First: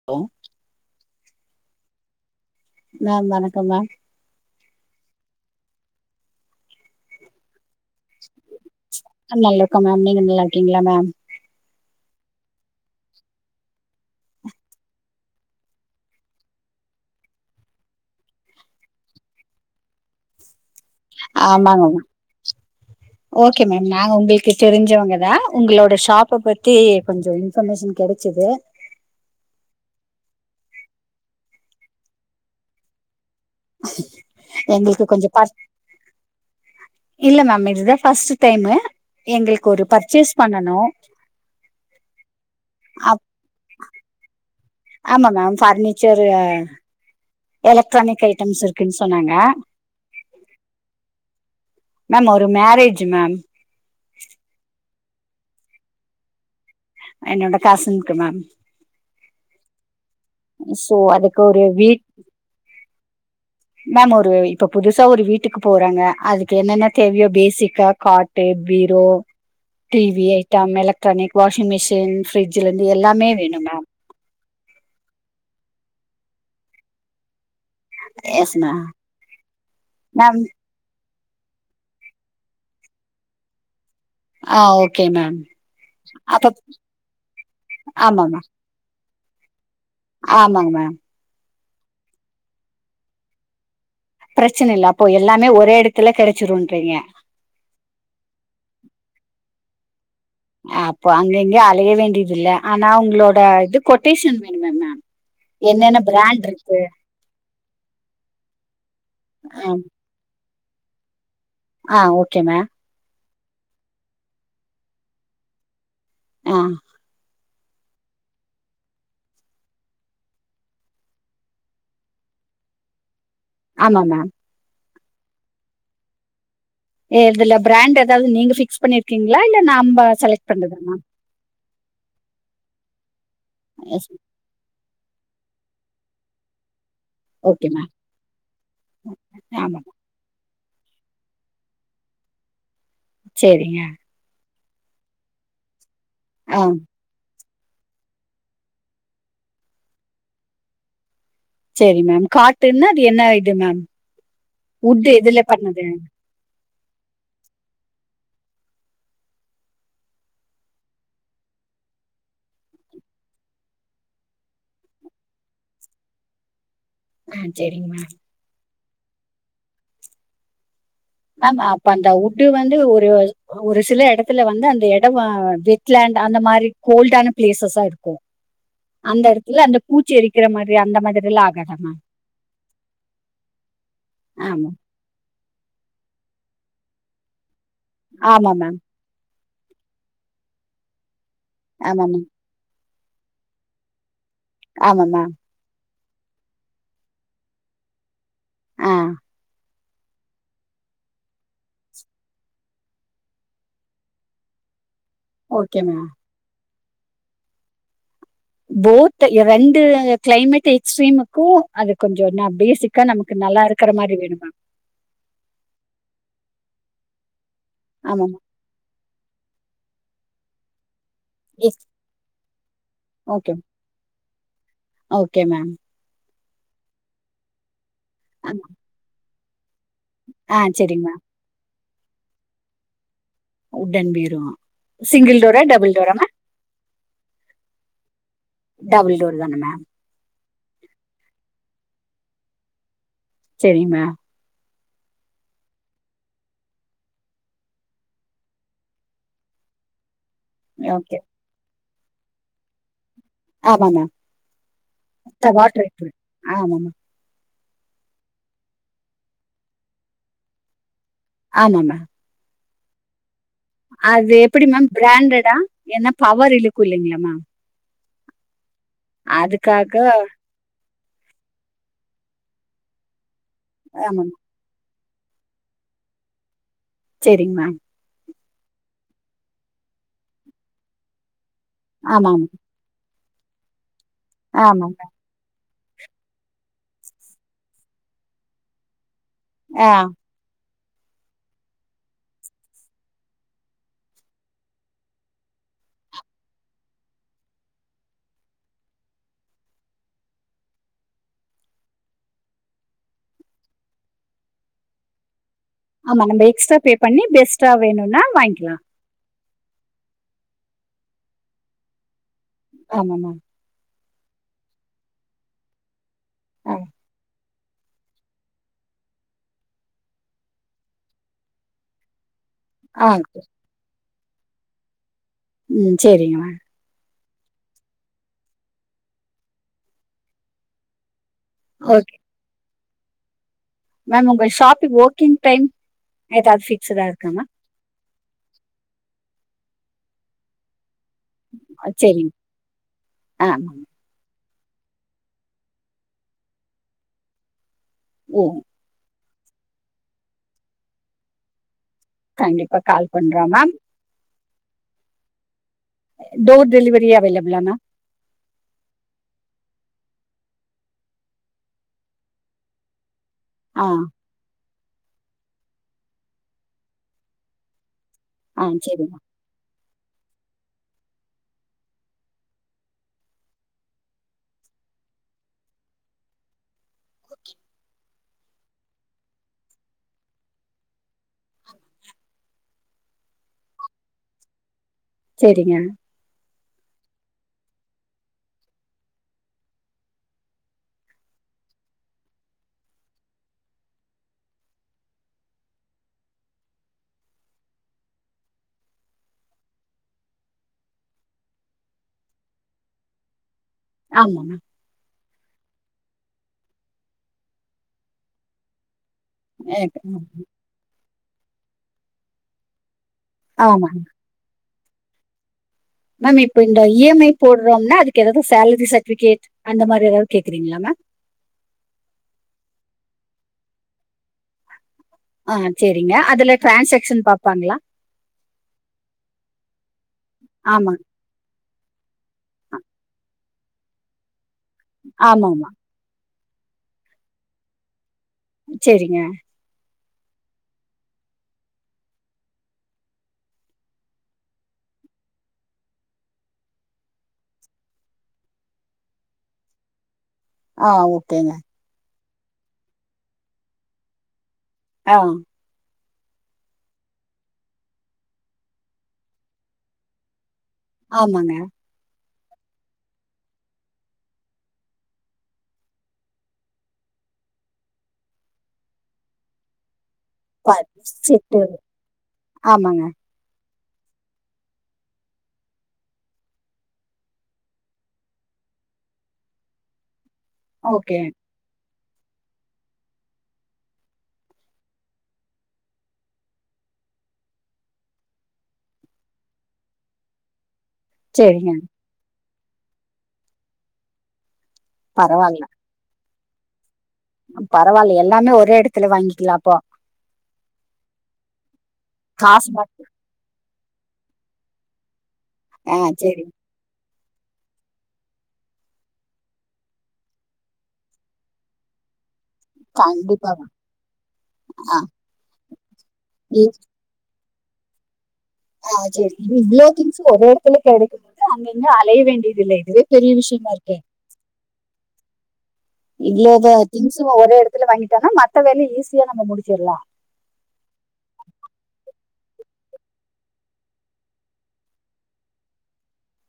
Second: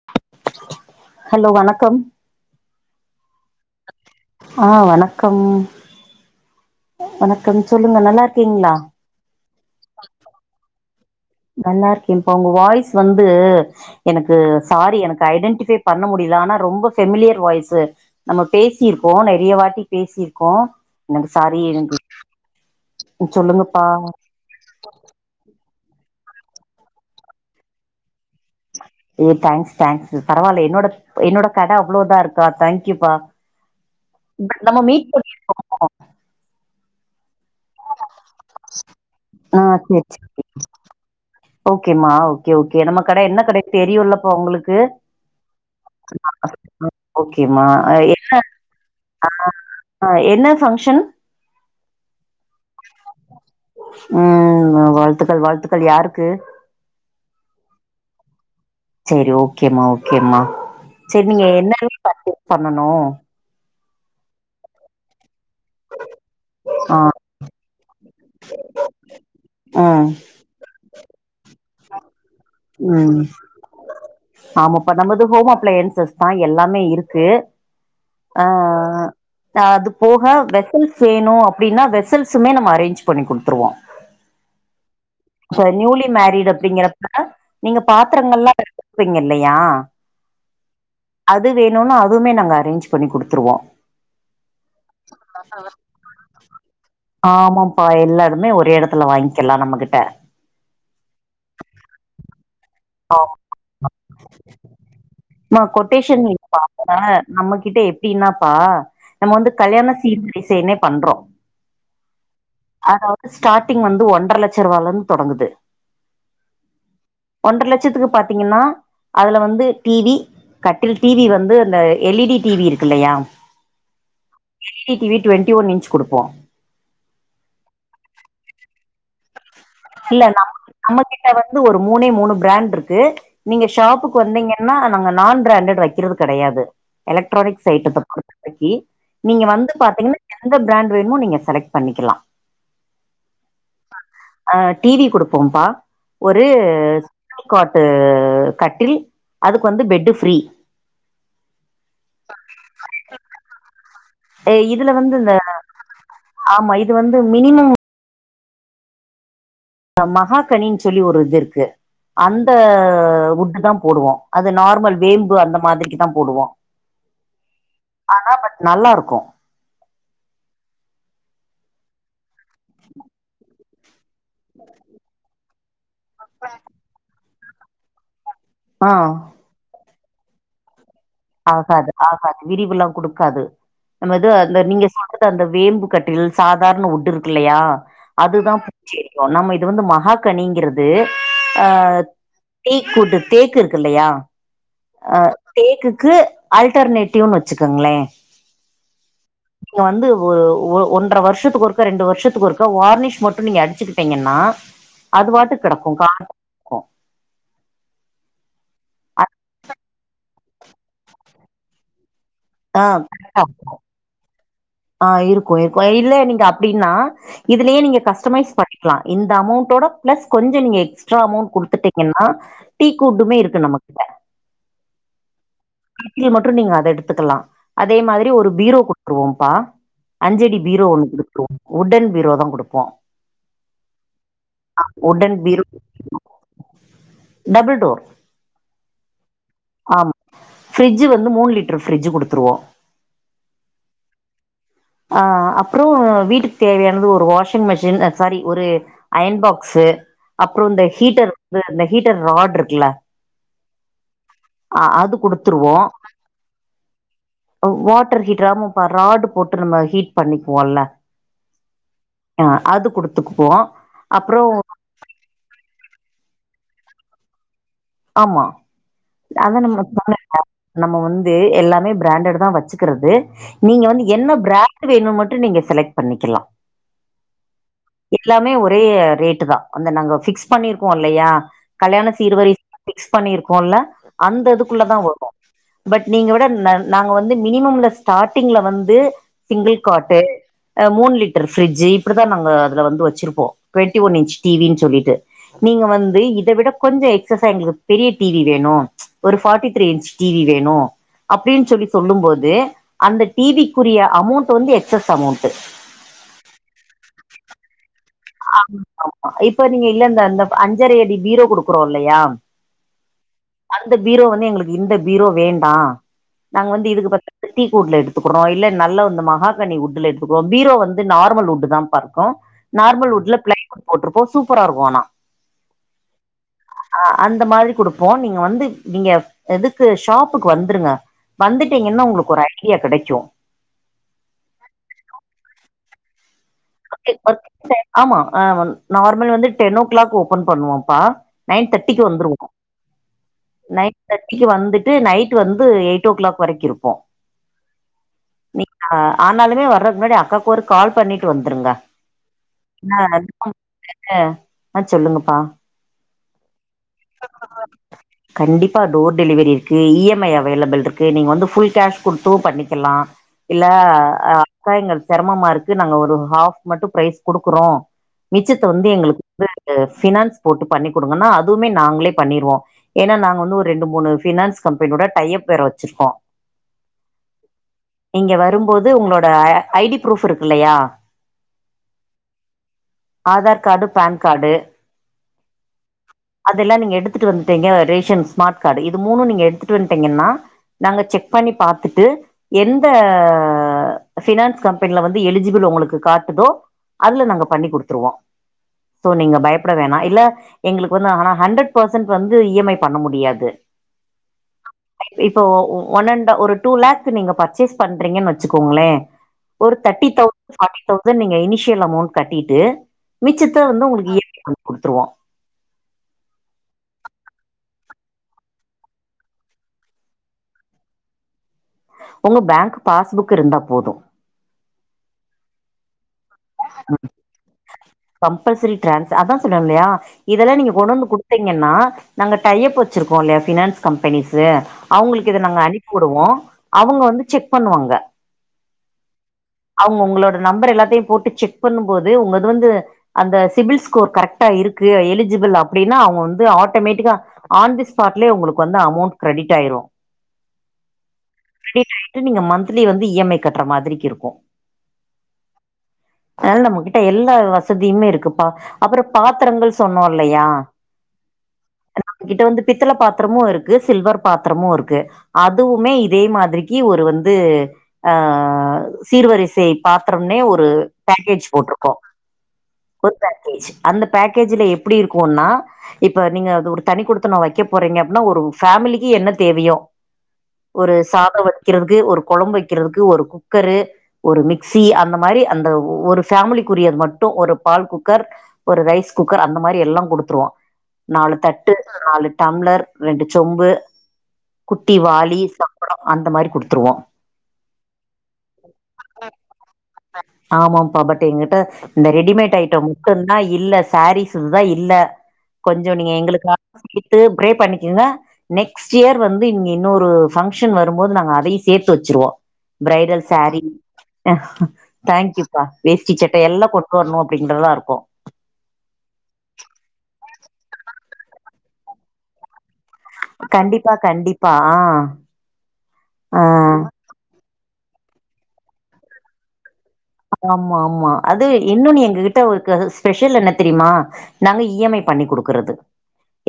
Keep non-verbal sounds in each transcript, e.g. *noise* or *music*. *unintelligible* Hello வணக்கம் ma'am வணக்கம் ma'am ஆ வணக்கம் வணக்கம் சொல்லுங்க நல்லா இருக்கீங்களா நல்லா இருக்க மேம் நீங்க நல்லா இருக்கீங்களா மேம் நல்லா இருக்கே பா உங்க வாய்ஸ் வந்து எனக்கு சாரி எனக்கு ஐடென்டிஃபை பண்ண முடியல ஆனா ரொம்ப ஃபெமிலியர் வாய்ஸு நம்ம பேசியிருப்போ நறைய வாட்டி பேசியிருக்கோ எனக் சாரி ஆமாங்க எனுகு மேம் சொல்லுங்க பா க்குதெரிஞ்சவங்க தா உங்களோட ஷாப்ப பத்தி கொஞ்ஜோ இன்ஃபர்மேஷன் கடச்சது ஏ தேங்க்ஸ் தேங்க்ஸ் பரவாயில்ல என்னோட என்னோட கட அவ்ளோ இதா இருக்கா தேங்க்யூபா எங்ளுக்கு கொஞ்ச பஸ் இல்ல மேம் இ இதுதான் ஃபர்ஸ்ட்டு டைமு எங்களுக்கு ஒரு பர்ச்சேஸ் பண்ணனும் ஓகே மா ஓகே ஓகே நம்ம கடை அப் என்ன கடை தெரியும் லப்பா உங்களுக்கு ஆமா மேம் ஃபர்னிச்சர் ஓகேமா எலக்ட்ரானிக் ஐட்டம்ஸ் இருக்குன்னு சொன்னாங்க அஹ் என்ன ஃபங்ஷன் மேம் ஒரு மேரேஜ் மேம் ம் வாழ்த்துக்கள் வாழ்த்துக்கள் யாருக்கு என்னோட கசின் கு மேம் சேரி ஓகேம்மா ஓகேம்மா சோ சேரி அதுக்கு நீங்க ஒரு என்ன வீட் ஃபராசஸ் பண்ணனும் மேம் ஒரு இப்ப புதுசா ஒரு வீட்டுக்கு போறாங்க அதுக்கு என்னென்ன ஆ தேவையோ பேசிக்கா கார்ட்டூ பீரோ ம் TV item electronic washing machine fridge ல இருந்து எல்லாமே வேணும் மேம் ஆமாப்ப நமது ஹோம் அப்ளையன்சஸ் தான் எல்லாமே இருக்கு எஸ் மேம் ஆஹ் அது போக மேம் வெசல்ஸ் வேணும் அப்படின்னா வெசல்சுமே நம்ம அரேஞ்ச் பண்ணி கொடுத்துருவோம் அஹ் ஓகே மேம் நியூலி அப்ப மேரிட் அப்படிங்கறப்ப நீங்க ஆமா மேம் பாத்திரங்கள்லாம் எடுத்துவீங்க இல்லையா ஆமாங்க மேம் அது வேணும்னா அதுவுமே நாங்க அரேஞ்ச் பண்ணி கொடுத்துருவோம் பிரச்சன இல்ல அப்போ எல்லாமே ஒரே இடத்துல கெடைச்சிரும்ன்றீங்க ஆமாப்பா எல்லாருமே ஒரே இடத்துல வாங்கிக்கலாம் நம்மகிட்ட அப்போ அங்க அங்கே அலைய வேண்டியது இல்ல ஆனா உங்களோட இது கொட்டேஷன் வேணுமே மேம் மா என்னென்ன கொட்டேஷன் பிராண்ட் இப்ப இருக்கு நம்ம கிட்ட எப்படின்னாப்பா நம்ம வந்து ம். கல்யாண டிசைனே பண்றோம் ஆ ஓ கே மேம் அதாவது ஸ்டார்டிங் வந்து ஒன்றரை லட்சம் ரூபாய்ல இருந்து தொடங்குது ஆ ஒன்ற லட்சத்துக்கு பாத்தீங்கன்னா அதுல வந்து டி வி கட்டில் டி வி வந்து இந்த L E D T V இருக்கு இல்லையா ஆமாமா L E D T V twenty one inch குடுப்போம் ஏ இதுல பிராண்ட் எதாவ்து நீங்க ஃபிக்ஸ் பண்ணிருக்கீங்ளா இல்ல நம்ப செலக்ட் பண்றதுங்ளா இங்க வந்து ஒரு மூணே மூணு பிராண்ட் இருக்கு நீங்க எஸ் ஷாப்புக்கு வந்தீங்க ஏன்னா நாங்க நான் பிராண்டட் வெக்கிறது கெடையாது ஓகே எலக்ட்ரானிக்ஸ் மேம் ஐட்டத்த பொறுத்த வரைக்கி நீங்க வந்து ஆமா மேம் பாத்தீங்ன்னா எந்த பிராண்ட் வேணுமோ நீங்க செலக்ட் பண்ணிக்கலா சேரிங்க ஆ டி வி கொடுப்போம்ப்பா ஒரு ஆ க்காட்டு கட்டில் அதுக்கு வந்து பெட்டு ஃப்ரீ சேரி மேம் காட்டுன்னா அது என்ன இது மேம் இதுல உட்டு வந்து இந்த எதுல பண்ணது ஆமா இது வந்து மினிமம் அ மகா கனின்னு சொல்லி ஒரு இது இருக்கு அந்த உட் தான் போடுவோம் அது நார்மல் வேம்பு அந்த மாதிரிக்கு தான் போடுவோம் ஆ சேரிங்க மேம் ஆ பட் நல்லா இருக்கும் மேம் அப்ப அந்த உட்டு வந்து ஒரு ஒரு சில எடத்துல வந்து அந்த இடம் வ லாண்ட் அந்த மாரி கோல்டான பிளேசஸா இருக்கும் ஆ அந்த எடத் இல்ல அந்த பூச்சி எரிக்கிற மாதிரி அந்த மாதிரி எல்லாம் ஆகாதா ஆகாது மேம் ஆகாது விரிவுல்லாம் கொடுக்காது நம்ம இது அந்த ஆமா நீங்க து அந்த வேம்பு கட்டில் சாதாரண உட்டு இருக்கு இல்லையா ஆமா அதுதான் மேம் நம்ம இது வந்து மஹா கனிங்கிறது அ ஆமா மேம் டீக் உட்டு தேக்கு இருக்கு இல்லையா ஆமா அ மேம் தேக்கு க்கு ஆல்டர்னேட்டிவ்ன் வெச்சுக்கங்ளே ஆ இப்போ வந்து ஒ ஒ ஒன்ற வருஷத்துக்கு ஒருக்க ரெண்டு வருஷத்துக்கு ஒருக்க வார்னிஷ் மட்டு நீங்க அடிச்சுக்கிட்டீங்கன்னா அது பாட்டுக் ஓகே கெடக்கு மேம் கா போத் ரெண்டு கிளைமேட் எக்ஸ்ட்ரீமுக்கு அது கொஞ்சோ நா ஆ பேசிக்கா நமக்கு கரெக்டா நல்லா இருக்கிற மாரி வேணு மேம் ஆ இருக்கும் இருக்கும் இல்ல நீங்க அப்டின்னா இதுலயே நீங்க ஆமா மேம் கஸ்டமைஸ் பண் க்லா இந்த அமவ்ண்டோட பிளஸ் கொஞ்சோ நீங்க எக்ஸ் ஸ்ட்ரா அமவ்ண்ட் எஸ் குடுத்துட்டீங்கன்னா டீக் உட்டுமே ஓகே மேம் இருக்கு நம்ம கிட்ட ஓகே மேம் டி வி ய மற்றும் நீங்க அத எடுத்துக்கலா அதே மாதிரி ஒரு பீரோ குடுத்துருவோம்ப்பா அஞ்சடி ஆ பீரோ சரிங்க ஒன்னு மேம் குடுத்ருவோ உட்டன் பீரோ தா குடுப்போ உட்டன் பீரோ உட்டன் சிங்கிள் டோரா பீரோ டபுள் டோரா ma'am double door double door தான மேம் ஆமா ஃப்ரிஜ்ஜி வந்து மூண் லிட்டர் ஃப்ரிஜ்ஜி குடுத்துருவோ செரி மேம் அ அப்புறம் வீட்டுக்கு தேவையானது ஒரு வாஷிங் மிஷின் அ சாரி ஒரு அயன் பாக்ஸ்ஸு அப்புறம் இந்த ஓகே. ஹீட்டர் வந்து அந்த ஹீட்டர் ரார்ட் இருக்குல ஆமா மேம். அ அது த குடுத்துருவோ வாட்டர் இருக்கு. ஆமா மேம். வாட்ரு ஹீட்ரு ஆமாப்பா ரார்டு போட்டு நம்ம ஹீட் பண்ணிக்குவோம்ல ஆமா மேம் டோ அதுக் குடுத்துக்போ அது எப்படி மேம் பிராண்டடா ஏன்னப் பவர் இழுக்கு இல்லைங்ளா மேம் ஆமா அதா நம்ள அதுக்காக *unintelligible* நம்ம வந்து எல்லாமே பிராண்டடுதா வெச்சுக்கிறது நீங்க வந்து ஆமா என்ன மேம். பிராண்ட் டு வேணு மட்டு நீங்க செலக்ட் பண்ணிக்கிர்லா செரிங் மேம் எல்லாமே ஒரே ரேட்டுதா அந்த நாங்க ஃபிக்ஸ் பண்ணிருக்கோ இல்லையா கல்யாண ஆமா மேம். சீர்வரிச் ஃபிக்ஸ் பண்ணிருக்கோல்ல அந்த ஆமா இதுக்குள்ளதா மேம். வரு பட் நீங்க விட நன் நாங்க வந்து மினிமம்ல ஸ்டார்டிங்ல வந்து சிங்கிள் ஆ. காட்டு அ மூன் லிட்டர் ஃபிரிஜ்ஜி இப்டிதா நாங்க அதுல வந்து வெச்சிருப்போ டுவெண்டி ஒன் இன்ச் டிவின் சொல்லிட்டு நீங்க வந்து இத விடக் கொஞ்சோ எக்ஸசா எங்ளுகு பெரிய டி வி வேணு ஒரு forty three inch T V வேணு அப்டின் சொல்லி சொல்லும் போது அந்த டி வி க்குரிய அமவ்ண்ட் வந்து எக்ஸஸ் அமவ்ண்ட்டு ஆமா நம்ம எக்ஸ்ட்ரா பே பண்ணி பெஸ்டா வேணும்னா வாங்கிக்கலாம். ஆமா இப்ப நீங்க இல்ல இந்த அந்த அஞ்சரை அடி பீரோ குடுக்குறோம் இல்லையா ஆமா மேம் அந்த பீரோ வந்து எங்களுக்கு இந்த பீரோ வேண்டா நாங்க ஆ. வந்து இதுக்கு பத் *inaudible* டீக் உட்ல எடுத்துக்குறோ இல்ல நல்ல வந்து மகாக கனி உட்டுல எடுத்து பீரோ வந்து நார்மல் உட்டு தான்ப்பா இருக்கோ ஆ. நார்மல் உட்ல பிளைவுட் போட்ருப்போ சூப்பரா இருக்கும் ஆனா ம் செரிங் மே அ அந்த மாரி குடுப்போ நீங்க வந்து நீங்க எதுக்கு ஷாப்புக்கு வந்துருங்க வந்துட்டீங்கன்னா ஓகே. உங்களுக்கு ஒரு ஐடியா கெடைக்கு மேம் உங்க ஷாப்பி ஓக்கிங் டைம் *unintelligible* மேம்? ஆமா அ வன் நார்மல் வந்து டென் ஓக் கிளாக் ஓப்பன் பண்ணுவோம்ப்பா நைன் தெர்ட்டிக்கு சரிங்க. வந்துருவோ ஆ மேம். நைன் தட்டிகு வந்துட்டு நைட் வந்து எயிட் ஓக் கிளாக் வரைக்கு இருப்போ ஓ ஆ ஆனாலுமே வர்றது முன்னாடி அக்காக்கு ஒரு கால் பண்ணிட்டு வந்துருங்க கண்டிப்பா கால் பண்றோம் மேம். *unintelligible* ஆ சொல்லுங்கப்பா டோர் டெலிவரி அவைலெபுலா மே கண்டிப்பா டோர் டெலிவரி இருக்கு இ எம் ஐ அவைலெபுள் ருக்கு நீங்க வந்து ஃபுல் கேஷ் குடுத்து பண்ணிக்கலா இல்ல ஆ. அக்கா எங்கள் சிரமமா இருக்கு நாங்க ஒரு ஹாஃப் மட்டுப் பிரைஸ் குடுக்குறோ மிச்சத்த ஆ வந்து சரிங்க. எங்களுக்கு வந்து ஃபினான்ஸ் போட்டுப் பண்ணி குடுங்கன்னா அ துமே நாங்ளேப் பண்ணிருவோ எனா நாங்க வந்து ஒரு ரெண்டு மூனு ஃபினான்ஸ் கம்பெனியோட டையப் வேற வெச்சிருக்கோ நீங்க வரும்போது உங்ளோட அ ஐ டி ப்ரூஃப் இருக்கு இல்லையா ஆதார் கார்டு பான் கார்டு செரிங்க அதெல்லா நீங்க எடுத்துட்டு வந்துட்டீங்க ரேஷன் ஸ்மார்ட் கார்டு இது மூனு நீங்க எடுத்துட்டு வந்ட்டீங்கன்னா நாங்க செக் பண்ணி பாத்துட்டு எந்த ஃபினான்ஸ் கம்பெனில வந்து எலிஜிபிள் ஒங்களுக்கு காட்டுதோ அதுல நாங்க பண்ணி குடுத்துருவோ சோ நீங்க பயப்பட வேணா இல்ல எங்குளுக் ஒன்னு ஹானா ஹண்ட்ரட் பெர்ஸன்ட் வந்து இ எம் ஐ பண்ண முடியாது ஆமாங்க இப்போ ஒ ஒ ஒன் அண்ட்டா ஒரு டூ லேக்கு நீங்க பர்ச்சேஸ் பண்றீங்கன் வெச்சுகோங்ளே ஒரு ma'am. Thirty thousand forty thousand நீங்க இனிஷியல் அமௌண்ட் கட்டிட்டு மிச்சத்த வந்து ஆமா ஒங்குளுக்கு இ எம் ஐ பண்ணி குடுத்துருவோ மேம் இப்போ இந்த இ எம் ஐ போடுறோம்னா அதுக்கு எதாது சேலரி சர்டிஃபிகேட் அந்த மாரி எதாவ் கேக்குறீங்ளா மேம் ஒங்க பேங்க் பாஸ்புக் இருந்தா போது ஆ செரிங்க அதுல டிரான்செக்ஷன் பாப்பாங்ளா கம்பல்சரி டிரான்ஸ் அதா சொன்னேல்லயா இதெல்லா நீங்க ஆமாங்க கொண்ணந்து குடு தீங்கன்னா நாங்க டையப் வச்சிருக்கோல்லயா ஃபினான்ஸ் கம்பெனிஸு அவுங்களுக்கு இத நாங்க ஆமாம்மா அனுப் புடுவோ அவுங்க வந்து செக் பண்ணுவாங்க செரிங்க அவுங்க உங்ளோட நம்பர் எல்லாத்தையு போட்டு செக் பண்ணும்போது உங்கது வந்து அந்த சிபில் ஸ்கோர் கரெக்ட்டாருக்கு எலிஜிபிள் அப்டின்னா அவுங்க வந்து ஆட்டோமேட்டிக்கா ஆன் தி ஸ்பாட்லே உங்களுக்கு வந்து அமௌண்ட் கிரெடிட்டாயிரு ஆ ஓகேங்க கிரெடிட்டாய்ட்டு நீங்க மன்த்லி வந்து இ எம் ஐ கட்ற மாதிரிகிருக்கு ஆ அதனால நம்மகிட்ட எல்லா வசதியுமே இருக்குப்பா அப்றோ பாத்தரங்கள் சொன்னோல்லயா ஆமாங்க நம்ம கிட்ட வந்துப் பித்தள பாத்ரமு இருக்கு சில்வர் பாத்ரமு இருக்கு அதுவுமே இதே மாதிரிக்கி ஒரு வந்து அ சீர்வரிசை பாத்ரோம்னே ஒரு ப பேக்கேஜ் செட்டு போட்ருக்கோ ஆமாங்க பேக்கேஜ் அந்த பேக்கேஜூல எப்டி இருக்குன்னா இப்ப நீங்க அது ஒரு தனி குடுத்துனோ வெக்கப் போறீங்க அப்டின்னா ஒரு ஃபேமிலிக்கு என்னத் தேவையோ ஒரு ஓகே சாதோ வ க்கிறதுக்கு ஒரு கொழம்பு வக்கிறதுக்கு ஒரு குக்கரு ஒரு மிக்ஸி அந்த மாரி அந்த ஒரு ஃபேமிலிக்குரியது மட்டு ஒரு பால் குக்கர் ஒரு ரைஸ் குக்கர் அந்த மாரி எல்லா குடுத்துருவா நாலு தட்டு சரிங்க நாலு டம்ளர் ரெண்டு சொம்பு குட்டி வாளி ப்றோ அந்த மாரி குடுத்துருவோ பரவால்ல எல்லாமே ஒரே எடத்துல வாங்கிக்லா அப்போ ட்டு என்கிட்ட இந்த ரெடிமேட் காசு ஐட்டோ மட்டும் மட்டுந்தா இல்ல சாரீஸ்தா இல்ல கொஞ்சோ ஆ நீங்க சரி எங்களுக்காக சேத்து ப்ரே பண்ணிக்குங்க நெக்ஸ்ட்டியர் வந்து இங்க இன்னொரு ஃபங்ஷன் வரும்போது நாங்க அதயி சேத்து வச்சுருவோ பிரைடல் சாரீ கண்டிப்பாக ஆ தேங்க்யூப்பா வேஷ்டி சட்ட எல்லா இ- கொ வர்னு அப்டின்றதுலா இருக்கு ஆசெரி இவ்ளோ திங்ஸு ஒரே எடத்துல கெடைக்கும்போது அங்க இங்க அலைய வேண்டிதில்ல இதுவே பெரிய கண்டிப்பா விஷ்யமாருக்கே கண்டிப்பா ஆ ஆ இவ்ளோத திங்ஸுமா ஒரே எட த்துல வாங்கிட்டோனா மத்த வேல ஈஸியா நம்ம முடிச்சிட்லா ஆமாமா அது இன்னு நீ எங்ககிட்ட இருக்க ஸ்பெஷல் என்ன தெரிமா நாங்க இ‌ எம் ஐ பண்ணி குடுக்குறது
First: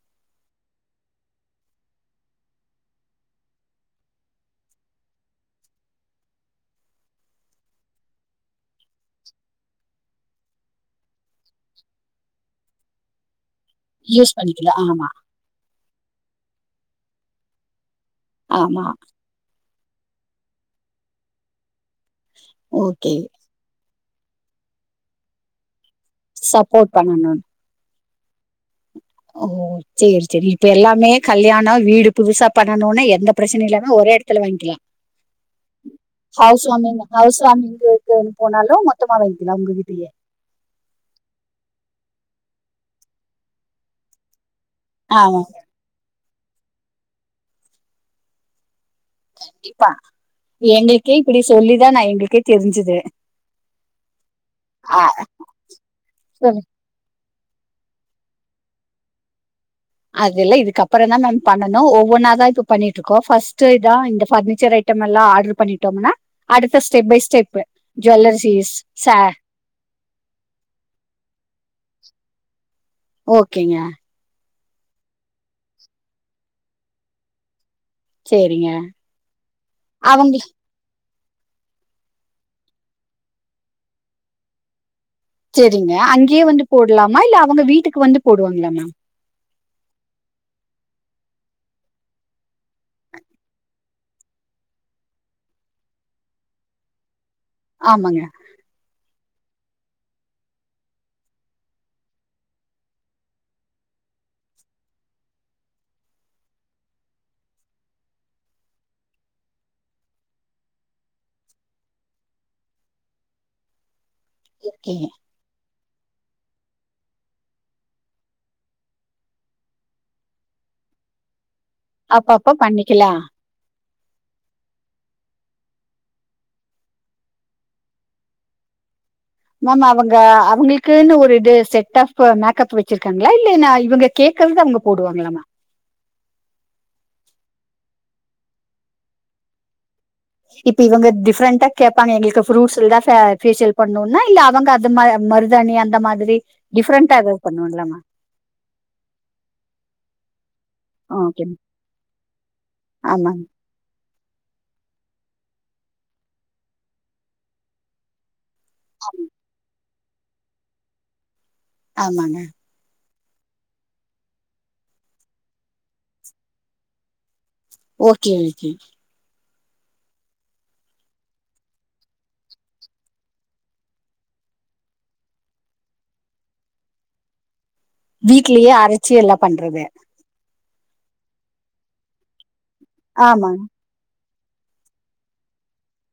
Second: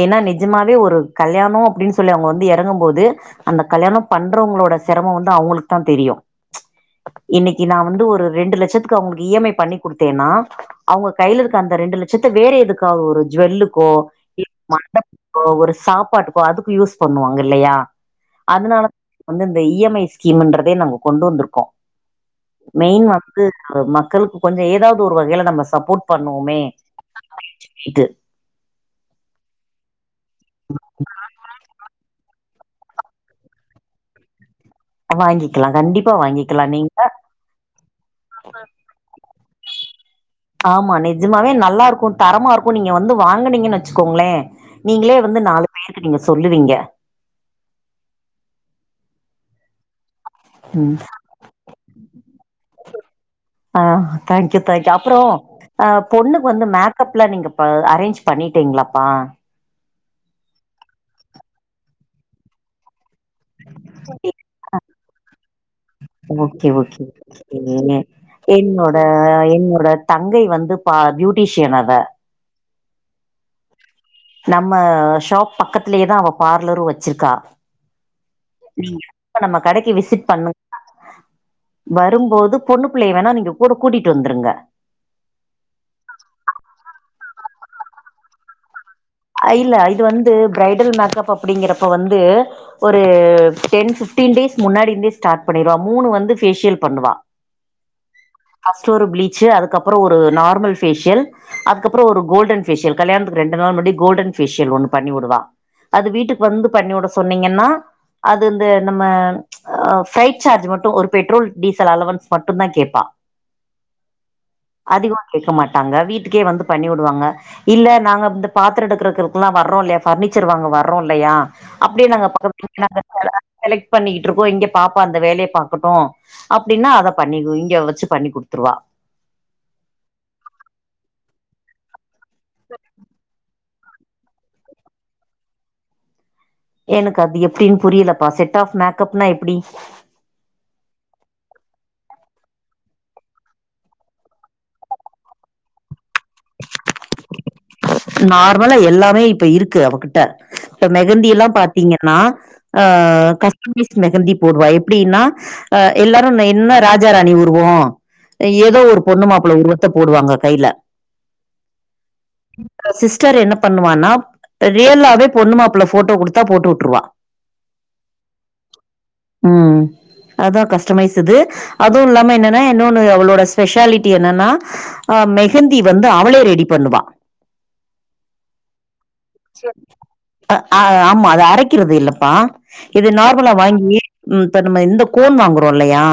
ஏனா நெஜமாவே ஒரு கல்யாணோ அப்டின் சொல்லி அவுங்க வந்து எறங்கம் போது அந்த கல்யாணோ பண்றோங்களோட செரமோ வந்து அவுங்களுக்கு தா தெரியு இன்னிக்கி நா வந்து ஒரு ரெண்டு லட்சத்துக்கு அவுங்களுக்கு இ எம் ஐ பண்ணி குடுத்தேன்னா அவுங்க கைலருக்க அந்த ரெண்டு லட்சத்த வேற எதுக்காவ் ஒரு ஜுவெல்லு க்கோ யூஸ் பண்ணிக்கலாம் ஆமா மண்டபத்துக்கோ ஒரு சாப்பாட்டுக்கோ அதுக்கு யூஸ் பண்ணுவாங்க இல்லயா அதனால ஆமா வந்து இந்த இ எம் ஐ ஸ்கீம்ன்றதே நாங்க கொண்டு வந்துருக்கோ மெயின் ஓகே வந்து மக்களுக்கு கொஞ்சோ ஏதாவ்து ஒரு வகைல நம்ம சப்போர்ட் பண்ணுவோமே சப்போர்ட் பண்ணணும் இது ஓ சேர் செரி இப்ப எல்லாமே கல்யாணோ வீடு புதுசா பண்ணணூனு எந்த பிரச்சனையில்லனா ஒரே எடத்துல வாங்கிக்கலா வாங்கிக்கலா கண்டிப்பா வாங்கிக்கலா நீங்க பேமிலிக்காகன் போனாலு மொத்தமா வாய்ங்க்கலா அவுங்க கிட்டயே ஆமா நெஜமாவே நல்லாருக்கு தரமாருக்கு நீங்க வந்து வாங்கனீங்கன் வச்சிக்கோங்ளே நீங்களே வந்து ஆமா நாலு பேருக்கு நீங்க சொல்லுவீங்க கண்டிப்பா ம் எங்களுக்கே இப்படி சொல்லிதா நா எங்களுக்கே தெரிஞ்சுது ஆ தங்க்யூ தங்க்யூ அப்புறோ ஆ பொண்ணுக்கு வந்து மேக் கப்லா நீங்க ப அரேஞ்ச் பண்ணிட்டீங்ளாப்பா அதுல்லா இதுக்கப்பறோந்தா மேம் பண்ணனு ஒவ்வொன்னாதா இப்ப பண்ணிட்ருக்கோ ஃபர்ஸ்ட்டு இதா இந்த பர்னிச்சர் ஐட்டம் எல்லா ஆர்ட்ரு பண்ணிட்டோம்னா ஓகே ஓகே அடுத்த ஸ்டெப் பை ஸ்டெப்பு ஓகே ஜுவல்லர்சீஸ் என்னோட ச *unintelligible* தங்கை வந்து பா பியூட்டீஷியன் அவ ஓகேங்க நம்ம ஷாப் பக்கத்துலயேதா அவ பார்லரு வச்சிருக்கா சேரிங்க ம் இப்ப நம்ம கடைக்கி விசிட் அவங்க பண்ணு வரும்போது பொண்ணு புள்ளைய வேணா நீங்க கூட கூட்டிட்டு வந்துருங்க சேரிங்க அங்கே வந்து போட்லாமா இல்ல அவுங்க வீட்டுக்கு வந்து போடுவாங்ளா மேம் ஆ இல்ல இது வந்து பிரைடல் மேக்கப் அப்டிங்கறப்ப வந்து ஒரு டென் ஃபிவ்டின் டேஸ் முன்னாடிந்தே ஸ்டார்ட் பண்ணிருவா மூணு வந்து ஃபேஷியல் பண்ணுவா ஆமாங்க ஃபர்ஸ்ட்டு ஒரு ப்ளீச்சு அதுக்கப்றோ ஒரு நார்மல் ஃபேஷியல் அதுக்கப்றோ ஒரு கோல்டன் ஃபேஷியல் கல்யாணத்துக்கு ரெண்டு நாள் முன்னாடி கோல்டன் ஃபேஷியல் ஒன்னு பண்ணி வுடுவா அது வீட்டுக்கு வந்து பண்ணிவுட சொன்னீங்கன்னா அதிந்த நம்ம ஆ பிளைட் சார்ஜ் மட்டு ஒரு பெட்ரோல் டீசல் அலவன்ஸ் மட்டுந்தா கேப்பா ஓகேங்க அதிகமா கேட்க மாட்டாங்க வீட்டுக்கே வந்து பண்ணிவுடுவாங்க இல்ல நாங்க வந்து பாத்துரோ எடுக்குறக்கிருக்குலா வர்றோ இல்லையா பர்னிச்சர் வாங்க வர்ரோ இல்லையா அப்டியே நாங்க அப்ப அப்ப பக்கத் பண்ணிக்கலா *unintelligible* செலெக்ட் பண்ணிகிட்ருக்கோ இங்க பாப்பா அந்த வேலைய பாக்கட்டூ அப்டின்னா அத பண்ணிக்கு இங்க வச்சி பண்ணி குடுத்துருவா மேம் அவங்க அவங்களுக்கூனு ஒரு இது செட் ஆஃபு மேக்கப் வச்சிருக்காங்ளா இல்லைனா இவங்க கேக்கறது அவங்க போடுவாங்கலாமா எனக்கு அது எப்டீன் புரியலப்பா செட்டாஃப் மேக்கப்னா எப்டி இப்ப இங்க டிஃப்ரெண்டா கேப்பாங்க எங்களுக்கு ஃப்ரூட்ஸுல்தா ச ஃபேஷியல் பண்ணணூனா இல்ல அவங்க இந்த ம மருதணி அந்த மாதிரி டிஃப்ரெண்டா எதாது பண்ணுவாங்கலாமா நார்மலா எல்லாமே இப்ப இருக்கு அவகிட்ட இப்ப மெகந்தி ஓகே எல்லா பாத்தீங்கன்னா ஆ ஆமாங்க கஸ் *unintelligible* மெகந்தி போடுவா எப்டின்னா ஆ எல்லாரு ந என்ன ராஜா ராணி உருவோ ஏதோ ஒரு பொண்ணு மாப்புள உருவத்த போடுவாங்க கைல ஆமாங்க சிஸ்டர் என்ன பண்ணுவானா ரியல்லாவே பொண்ணுமாப்புள போட்டோ குடுத்தா போட்டுவுட்ருவா ஓகே ஓகே உம் அதா கஸ்டமைஸ் இது அதுவு இல்லாம என்னனா இன்னோனு அவளோட ஸ்பெஷாலிட்டி என்னனா ஆ மெஹந்தி வந்து அவளே ரெடி பண்ணுவா வீட்லயே அரச்சி எல்லாப் அ ஆ ஆமா அத அரைக்கிறது இல்லப்பா இது நார்மலா ஆமாங்க வாங்கி ம் தொன்ன மாரி இந்த கோன் வாங்குறோ இல்லையா